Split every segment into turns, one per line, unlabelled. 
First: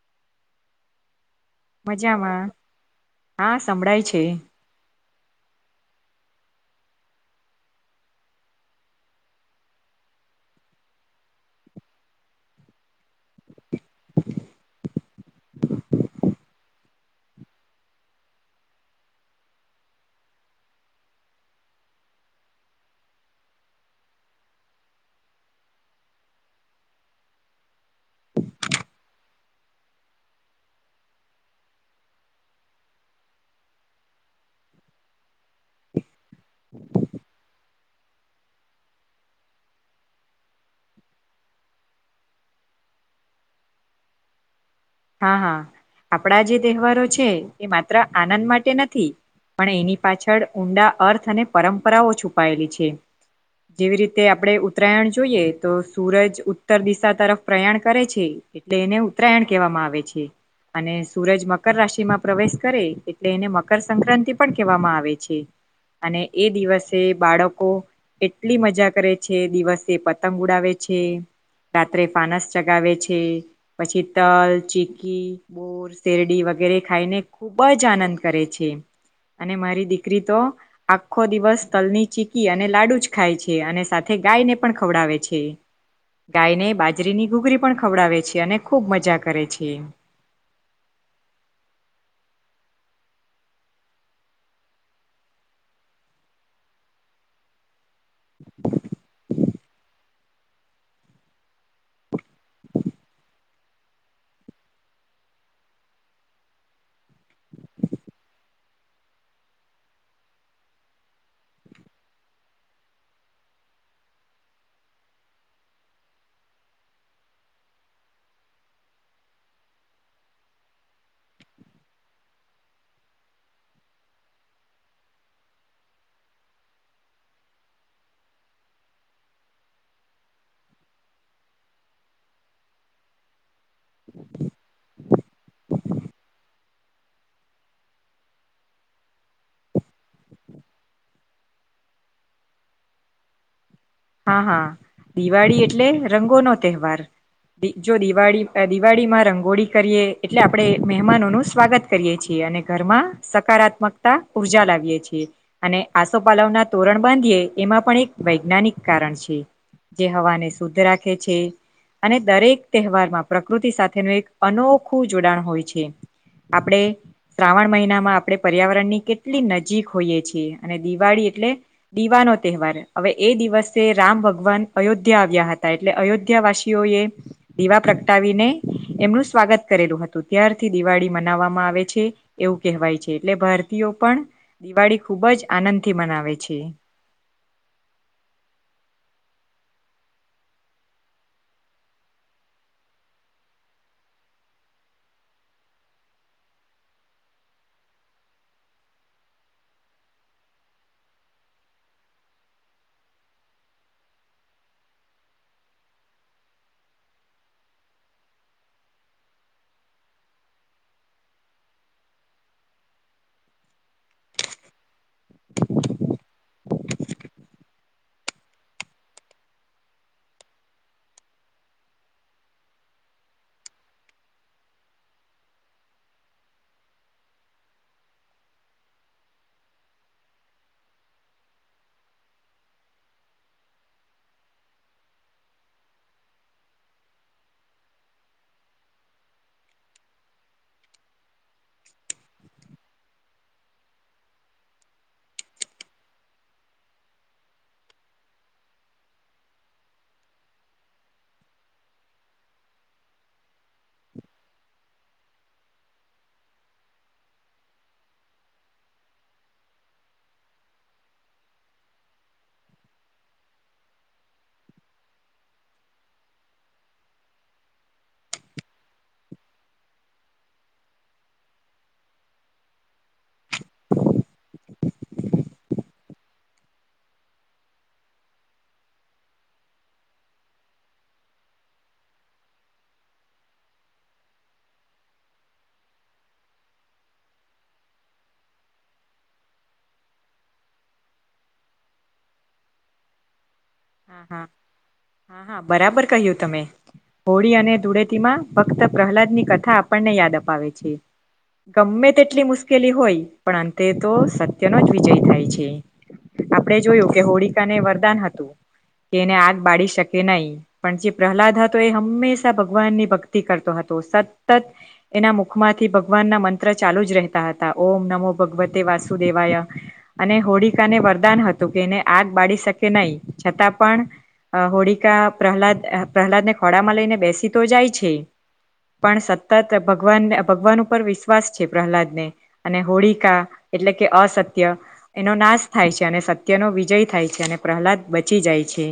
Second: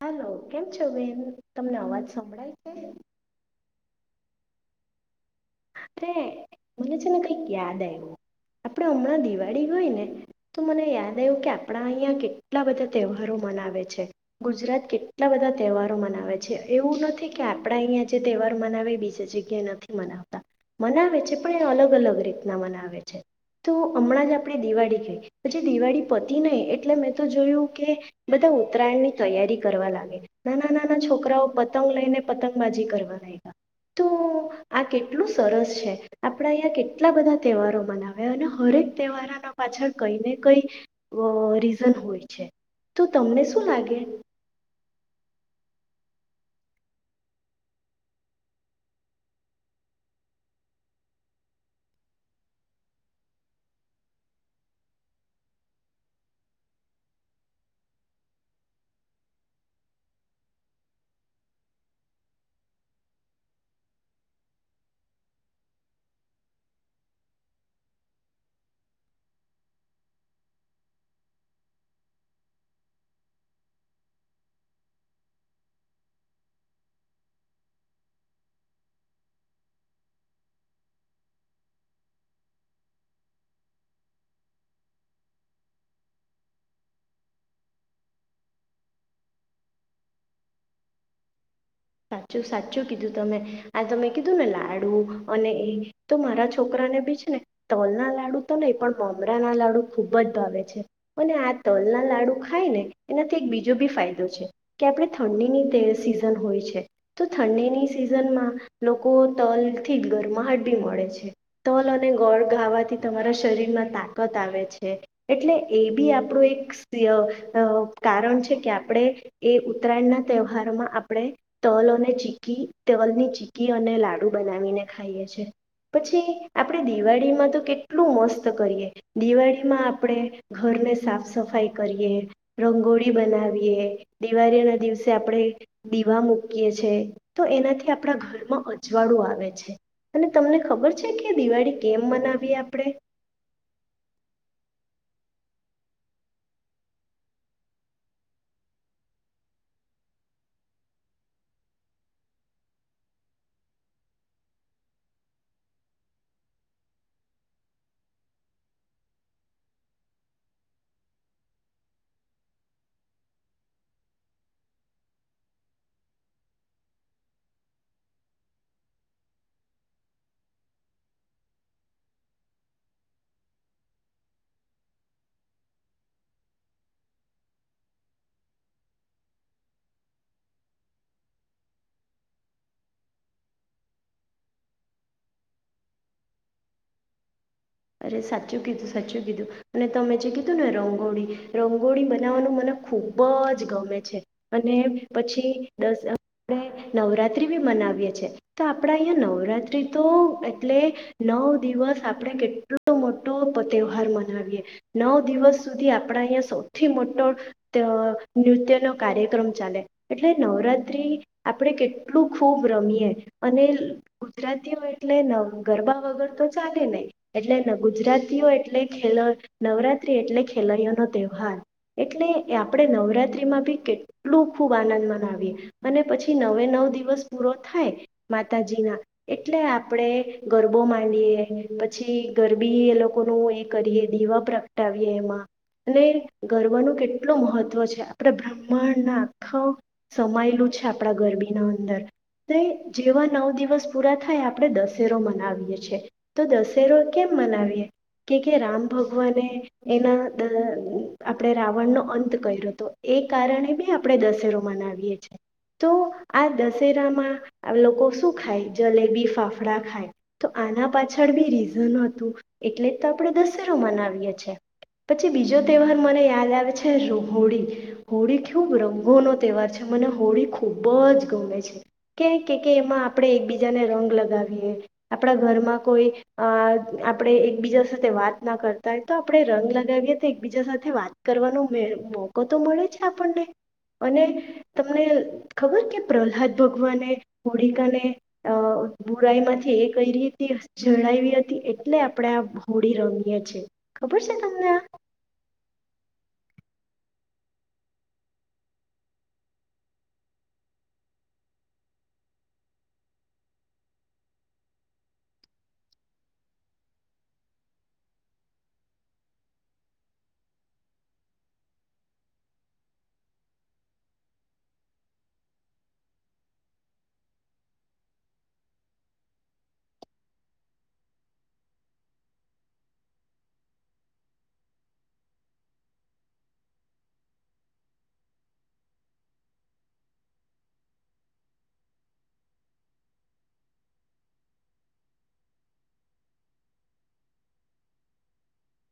Hello કેમ છો બેન. તમને અવાજ
મજામાં
સંભળાય છે?
હા સંભળાય છે.
અરે મને છે ને કંઈક યાદ આવ્યું આપડ હમણાં દિવાળી હોય ને તો મને યાદ આવ્યું કે આપણા અહિયાયા કેટલા બધા તહેવારો મનાવે છે ગુજરાત કેટલા બધા તહેવારો મનાવે છે એવું નથી કે આપણા અહીંયા જે તહેવાર મનાવે બીજી જગ્યા નથી મનાવ મનાવે છે પણ એ અલગ અલગ રીતના મનાવે છે તો હમણાં જ આપણે દિવાળી ગઈ પછી દિવાળી પતી નહી એટલે મેં તો જોયું કે બધા ઉત્તરાયણ ની તૈયારી કરવા લાગે નાના નાના છોકરાઓ પતંગ લઈને પતંગબાજી કરવા લાગ્યા તો આ કેટલા કેટલું સરસ છે આપણે અહીંયા કેટલા બધા તહેવારો મનાવ્યા અને હરેક તહેવારોના પાછળ કઈ ને કઈ રીઝન હોય છે તો તમને શું લાગે?
હા હા આપણા જે તહેવારો છે એ માત્ર આનંદ માટે નથી પણ એની પાછળ ઊંડા અર્થ અને પરંપરાઓ છુપાયેલી છે જેવી રીતે આપણે ઉત્તરાયણ જોઈએ તો સૂરજ ઉત્તર દિશા તરફ પ્રયાણ કરે છે એટલે એને ઉત્તરાયણ કહેવામાં આવે છે અને સૂરજ મકર રાશિમાં પ્રવેશ કરે એટલે એને મકરસક્રાંતિ પણ કહેવામાં આવે છે અને એ દિવસે બાળકો એટલી મજા કરે છે દિવસે પતંગ ઉડાવે છે રાત્રે ફાનસ ચગાવે છે પછી તલ ચીકી બોર શેરડી વગેરે ખાઈને ખૂબ જ આનંદ કરે છે અને મારી દીકરી તો આખો દિવસ તલની ચીકી અને લાડુ જ ખાય છે અને સાથે ગાયને પણ ખવડાવે છે ગાયને બાજરીની ઘૂગરી પણ ખવડાવે છે અને ખૂબ મજા કરે છે.
સાચું સાચું કીધું તમે આ તમે કીધું ને લાડુ અને એ તો મારા છોકરાને બી છે ને તલ ના લાડુ તો નહી પણ મમરા ના લાડુ ખૂબ જ ભાવે છે અને આ તલના લાડુ ખાયને એનાથી એક બીજો બી ફાયદો છે કે આપણે ઠંડીની તે સિઝન હોય છે. તો ઠંડીની સિઝનમાં લોકો તલ થી ગરમાહટ બી મળે છે તલ અને ગોળ ગાવાથી તમારા શરીરમાં તાકાત આવે છે એટલે એ બી આપણું એક અ અ કારણ છે કે આપણે એ ઉતરાયણના તહેવારોમાં આપણે તલ અને ચીકી તલની ચીકી અને લાડુ બનાવીને ખાઈએ છે પછી આપણેે દિવાળીમાં તો કેટલું મસ્ત કરીએ દિવાળીમાં આપણે ઘરને સાફ સફાઈ કરીએ રંગોળી બનાવીએ દિવાળીના દિવસે આપણે દીવા મુ કી એ છે તો એનાથી આપણા ઘરમાં અજવાળું આવે છે અને તમને ખબર છે કે દિવાળી કેમ મનાવીએ આપણે
હા હા દિવાળી એટલે રંગોનો તહેવાર દી જો દિવાળી અ દિવાળીમાં રંગોળી કરીએ એટલે આપણે મહેમાનોનું સ્વાગત કરીએ છીએ અને ઘરમાં સકારાત્મકતા ઉર્જા લાવીએ છીએ અને આસોપાલવ ના તોરણ બાંધીએ એમાં પણ એક વૈજ્ઞાનિક કારણ છે જે હવાને શુદ્ધ રાખે છે અને દરેક તહેવારમાં પ્રકૃતિ સાથેનું એક અનોખું જોડાણ હોય છે આપણે શ્રાવણ મહિનામાં આપણે પર્યાવરણની કેટલી નજીક હોઈએ છીએ અને દિવાળી એટલે દીવાનો તહેવાર હવે એ દિવસ સે રામ ભગવાન અયોધ્યા આવ્યા હતા એટલે અયોધ્યા વાસીઓ એ દીવા પ્રગટાવીને એમનું સ્વાગત કરેલું હતું ત્યારથી દિવાળી મનાવામાં આવે છે એવું કહેવાય છે એટલે ભારતીયો પણ દિવાળી ખૂબ જ આનંદથી મનાવે છે.
અરે સાચું કીધું સાચું કીધું અને તમે જે કીધું ને રંગોળી રંગોળી બનાવવાનું મને ખુબ જ ગમે છે અને પછી દસ આપણે નવરાત્રી બી મનાવીએ છે તો આપડા અહીંયા નવરાત્રી તો એટલે નવ દિવસ આપણે કે ટલો મોટો તહેવાર મનાવીએ નવ દિવસ સુધી આપણા અહીંયા સૌથી મોટો અ નૃત્ય નો કાર્યક્રમ ચાલે એટલે નવરાત્રી આપણે કેટલું ખૂબ રમીએ અને ગુજરાતીઓ એટલે ગરબા વગર તો ચાલે નઈ એટલે ગુજરાતીઓ એટલે ખેલ નવરાત્રી એટલે ખેલૈયાનો તહેવાર એટલે આપણે નવરાત્રીમાં બી કેટલું ખૂબ આનંદ મનાવીએ અને પછી નવે નવ દિવસ પૂરો થાય માતાજીના એટલે આપણે ગરબો માંડીએ પ પછી ગરબી એ લોકોનું એ કરીએ દીવા પ્રગટાવીએ એમાં અને ગરબાનું કેટલું મહત્ત્વ છે આપણે બ્રાહ્માંડના આખા સમાયેલું છે આપણા ગરબીના અંદર જેવા નવ દિવસ પૂરા થાય આપણે દશેરો મનાવીએ છે તો દ સેરો કેમ મનાવીએ કે કે રામ ભગવાને એના દ આપણે રાવણનો અંત કર્યો હતો એ કારણે બી આપણે દશેરો મનાવીએ છે તો આ દશેરામાં લોકો શું ખાય જલેબી ફાફડા ખાય તો આના પાછળ બી રી હતું એટલે જ તો આપણે દશેરો મનાવીએ છે પછી બીજો તહેવાર મને યાદ આવે છે રોહોળી હોળી ખુબ રંગોનો તહેવાર છે મને હોળી ખૂબ જ ગમે છે કે કે કે એમાં આપણે એકબીજાને રંગ લગાવીએ આપણા ઘરમાં કોઈ આ આપણેે એકબીજા સાથે વાત ના કરતા હોય તો આપણે રંગ લગાવીએ તે એકબીજા સાથે વાત કરવાનો મે મોકો તો મળે છે આપણને અને તમને ખબર કે પ્રહલાદ ભગવાને હોળકાને અ બુરાઈ માંથી એ કઈ રીતે જણાયવી હતી એટલે આપડણે આ હોડી રમીએ છે. ખબર
હા હા
તમને આ
હા હા બરાબર કહ્યું તમે હોળી અને ધૂળેતીમાં ભક્ત પ્રહલાદની કથા આપણને યાદ અપાવે છે ગમે તેટલી મુશ્કેલી હોય પણ અંતે તો સત્યનો જ વિજય થાય છે આપણે જોયું કે હોળિકાને વરદાન હતું. કે એને આગ બાડી શકે નઈ પણ જે પ્રહલાદ હતો એ હંમેશા ભગવાન ની ભક્તિ કરતો હતો સતત એના મુખમાંથી ભગવાનના મંત્ર ચાલુ જ રહેતા હતા ઓમ નમો ભગવતે વાસુદેવાય અને હોળકાાને વરદાન હતું કે એને આગ બાડી શકે નઈ છતાં પણ અ હોળિકા પ્રહલાદ પ્રહલાદને ખોડામાં લઈને બેસી તો જાય છે પણ સતત ભગવાન ભગવાન ઉપર વિશ્વાસ છે પ્રહલાદને અને હોળિકા એટલે કે અસત્ય એનો નાશ થાય છે અને સત્યનો વિજય થાય છે અને પ્રહલાદ બચી જાય છે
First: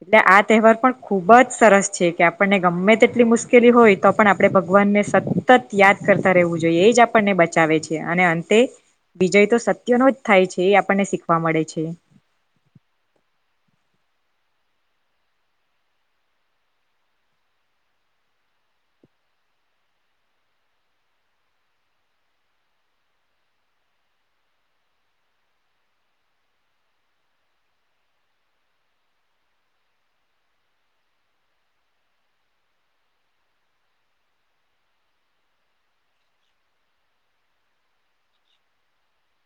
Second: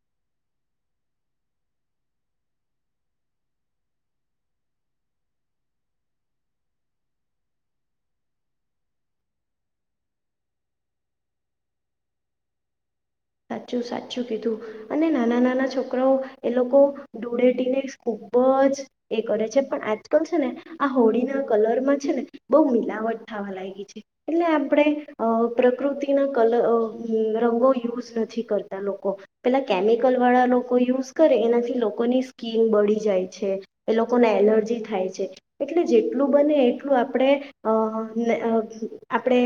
એટલે આ તહેવાર પણ ખૂબ જ સરસ છે કે આપણને ગમે તેટલી મુશ્કેલી હોય તો પણ આપણે ભગવાનને સતત યાદ કરતા રહેવું જોઈએ એ જ આપણને બચાવે છે અને અંતે વિજય તો સત્યનો જ થાય છે એ આપણને શીખવા મળે છે.
સાચું સાચું કીધું અને નાના નાના છોકરાઓ એ લોકો ડૂળેટીને ખૂબ જ એ કરે છે પણ આજકાલ છે ને આ હોળીના કલરમાં છે ને બહુ મિલાવટ થવા લાયગી છે એટલે આપણે અ પ્રકૃતિના કલર અ રંગો યુઝ નથી કરતા લોકો પેલા કેમિકલ વાળા લોકો યુઝ કરે એનાથી લોકોની સ્કીન બળી જાય છે એ લોકોને એલર્જી થાય છે એટલે જેટલું બને એટલું આપણે અ ને અ આપણે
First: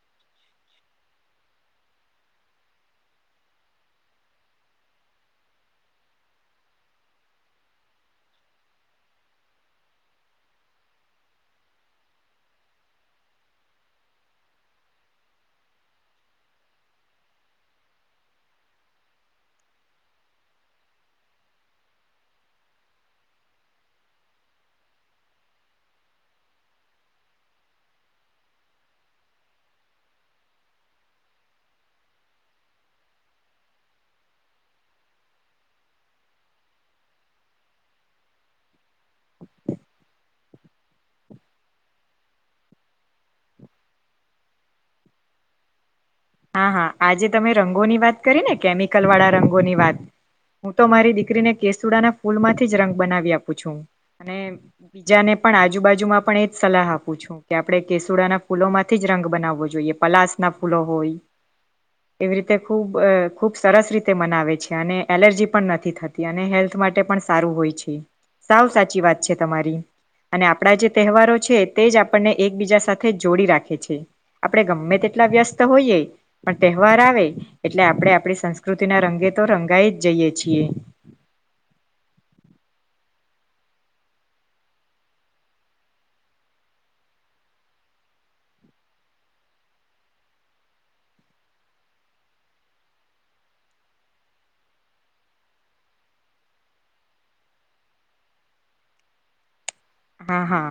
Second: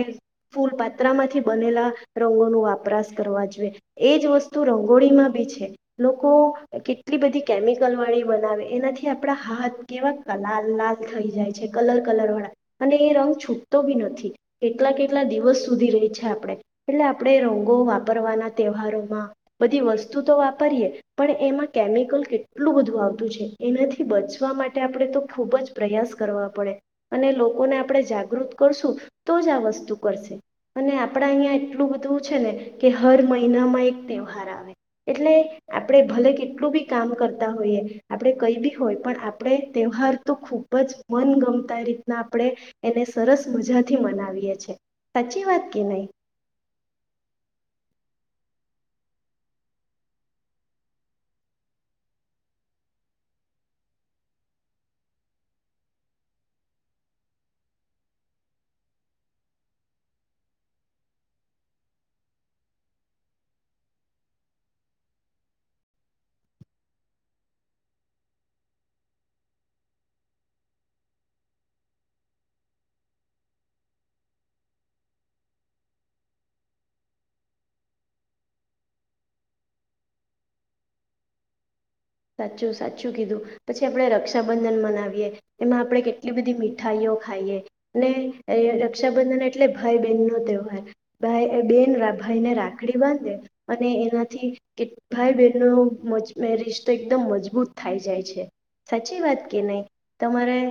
ફૂલ પાત્રામાંથી બનેલા રંગો નો વાપરાશ કરવા જો એ જ વસ્તુ રંગોળીમાં બી છે લોકો કેટલી બધી કેમિકલ વાળી બનાવે એનાથી આપણા હાથ કેવા લાલ લાલ થઈ જાય છે કલર કલર વાળા અને એ રંગ છૂટતો બી નથી કેટલા કેટલા દિવસ સુધી રેય છે આપણે એટલે આપણે રંગો વાપરવાના તહેવારોમાં બધી વસ્તુ તો વાપરીએ પણ એમાં કેમિકલ કેટલું બધું આવતું છે એનાથી બચવા માટે આપણે તો ખૂબ જ પ્રયાસ કરવા પડે અને લોકોને આપણે જાગૃત કરશું તો જ આ વસ્તુ કરશે અને આપણા અહીંયા એટલું બધું છે ને કે હર મહિ હીના માં એક તહેવાર આવે એટલે આપણે ભલે કેટલું બી કામ કરતા હોઈએ આપેડે કઈ બી હોય પણ આપણે તહેવાર તો ખૂબ જ મનગમતા રીતના આપણે એને સરસ મજાથી મનાવીએ છે સાચી વાત કે નઈ
હા હા આજે તમે રંગોની વાત કરી ને કેમિકલ વાળા રંગોની વાત હું તો મારી દીકરીને કેસુડાના ફૂલ માંથી જ રંગ બનાવી આપું છું અને બીજાને પણ આજુબાજુમાં પણ એજ સલાહ આપું છું કે આપણે કેસુડાના ફૂલોમાંથી જ રંગ બનાવવો જોઈએ પલાસ ના ફૂલો હોય. એવી રીતે ખૂબ અ ખૂબ સરસ રીતે મનાવે છે અને એલર્જી પણ નથી થતી અને હેલ્થ માટે પણ સારું હોય છે સાવ સાચી વાત છે તમારી અને આપણા જે તહેવારો છે તે જ આપણને એકબીજા સાથે જોડી રાખે છે આપણે ગમે તેટલા વ્યસ્ત હોઈએ. પણ તહેવાર આવે એટલે આપણે આપણી સંસ્કૃતિના રંગે તો રંગાઈ જ જઈએ છીએ.
સાચું સાચું કીધું પછી આપડણે રક્ષાબંધન મનાવીએ એમાં આપણે કેટલી બધી મીઠાઈઓ ખાઈએ ને રક્ષાબંધન એટલે ભાઈ બહેન નો તહેવાર ભાઈ બેન ભાઈને રાખડી બાંધે અને એનાથી કે ભાઈ બહેનનો મજ મેરી તો એકદમ મજબૂત થાય જાય છે સાચી વાત કે નઈ.
હા
તમારે
હા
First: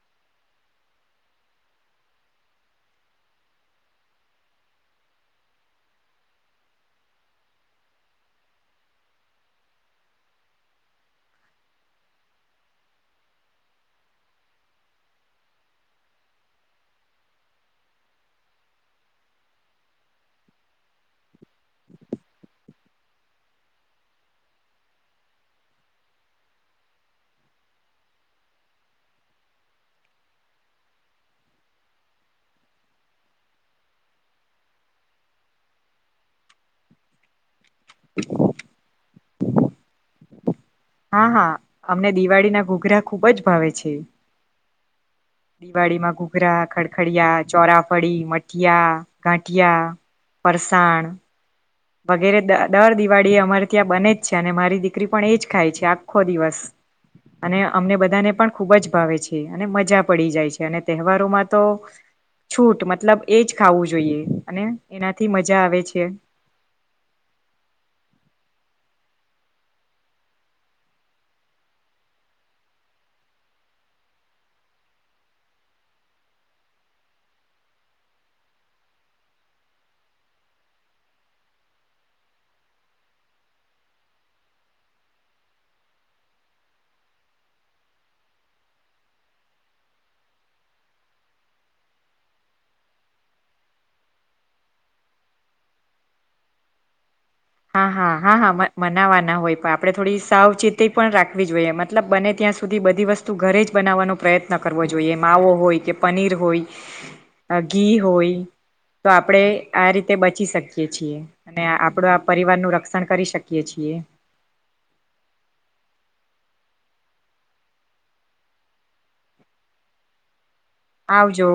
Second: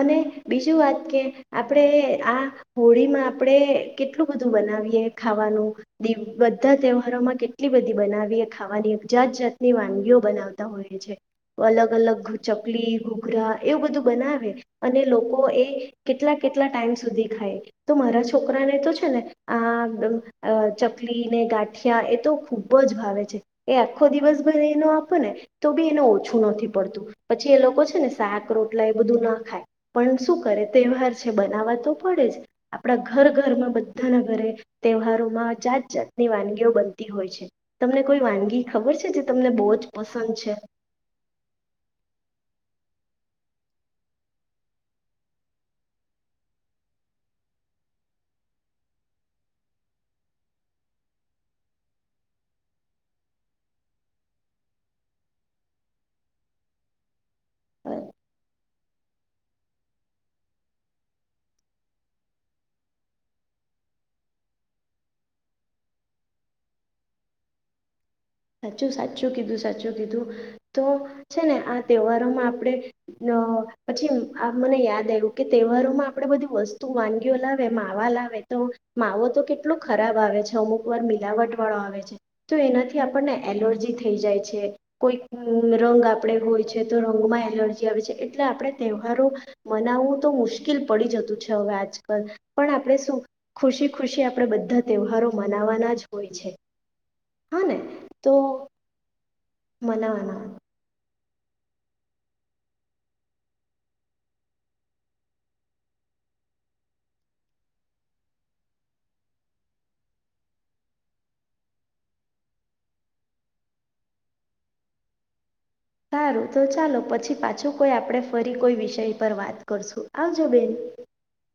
અને બીજું વાત કે આપડે આ હોળીમાં આપડે કેટલું બધું બનાવીએ ખાવાનું દી બધા તહેવારોમાં કેટલી બધી બનાવીએ ખાવાની જાત જાતની વાનગીઓ બનાવતા હોય છે અલગ અલગ ચકલી ઘૂઘરા એવું બધું બનાવે અને લોકો એ કેટલા કેટલા ટાઈમ સુધી ખાય તો મારા છોકરાને તો છે ને આ દ અ ચકલી ને ગાંઠિયા એ તો ખૂબ જ ભાવે છે. એ આખો દિવસ ભરે એનો આપો ને તો બી એને ઓછું નથી પડતું પછી એ લોકો છે ને શાક રોટલા એ બધું ના ખાય પણ શું કરે તહેવાર છે બનાવવા તો પડે જ આપણા ઘર ઘરમાં બધાના ઘરે તહેવારોમાં જાત જાતની વાનગીઓ બનતી હોય છે તમને કોઈ વાનગી ખબર છે જે તમને બો જ પસંદ છે.
હા હા અમને દિવાળીના ઘૂઘરા ખૂબ જ ભાવે છે દિવાળીમાં ઘૂઘરા ખડખડિયા ચોરાફળી મઠિયા ગાંઠિયા ફરસાણ વગેરે દ દર દિવાળી અમારે ત્યાં બને જ છે અને મારી દીકરી પણ એજ ખાય છે આખો દિવસ અને અમને બધાને પણ ખૂબ જ ભાવે છે અને મજા પડી જાય છે અને તહેવારોમાં તો છૂટ મતલબ એજ ખાવું જોઈએ અને એનાથી મજા આવે છે.
સાચું સાચું કીધું સાચું કીધું તો છે ને આ તહેવારોમાં આપણે અ પછી આ મને યાદ આવ્યું કે તહેવારોમાં આપણે બધી વસ્તુ વાનગીઓ લાવે માવા લાવે તો માવો તો કેટલો ખરાબ આવે છે અમુક વાર મિલાવટ વાળો આવે છે તો એના થી આપણને એલર્જી થઈ જાય છે કોઈ રંગ આપણે હોય છે તો રંગમાં એલર્જી આવે છે એટલે આપણે તહેવારો મનાવવું તો મુશ્કેલ પડી જતું છે હવે આજકાલ પણ આપણે શું ખુશી ખુશી આપણે બધા તહેવારો મનાવવાના જ હોય છે. ને
હા હા
તો
હા હા મ મનાવાના હોય પણ આપડે થોડી
મનાવાના
સાવચેતી પણ રાખ- વી જોઈએ મતલબ બને ત્યાં સુધી બધી વસ્તુ ઘરે જ બનાવવાનો પ્રયત્ન કરવો જોઈએ માવો હોય કે પનીર હોય અ ઘી હોય તો આપણે આ રીતે બચી શકીએ છીએ અને આપડો પરિવાર નું રક્ષણ કરી શકીએ છીએ
સારું તો ચાલો પછી પાછું કોઈ આપણે ફરી કોઈ વિષય પર વાત કરશું આવજો બેન.
આવજો.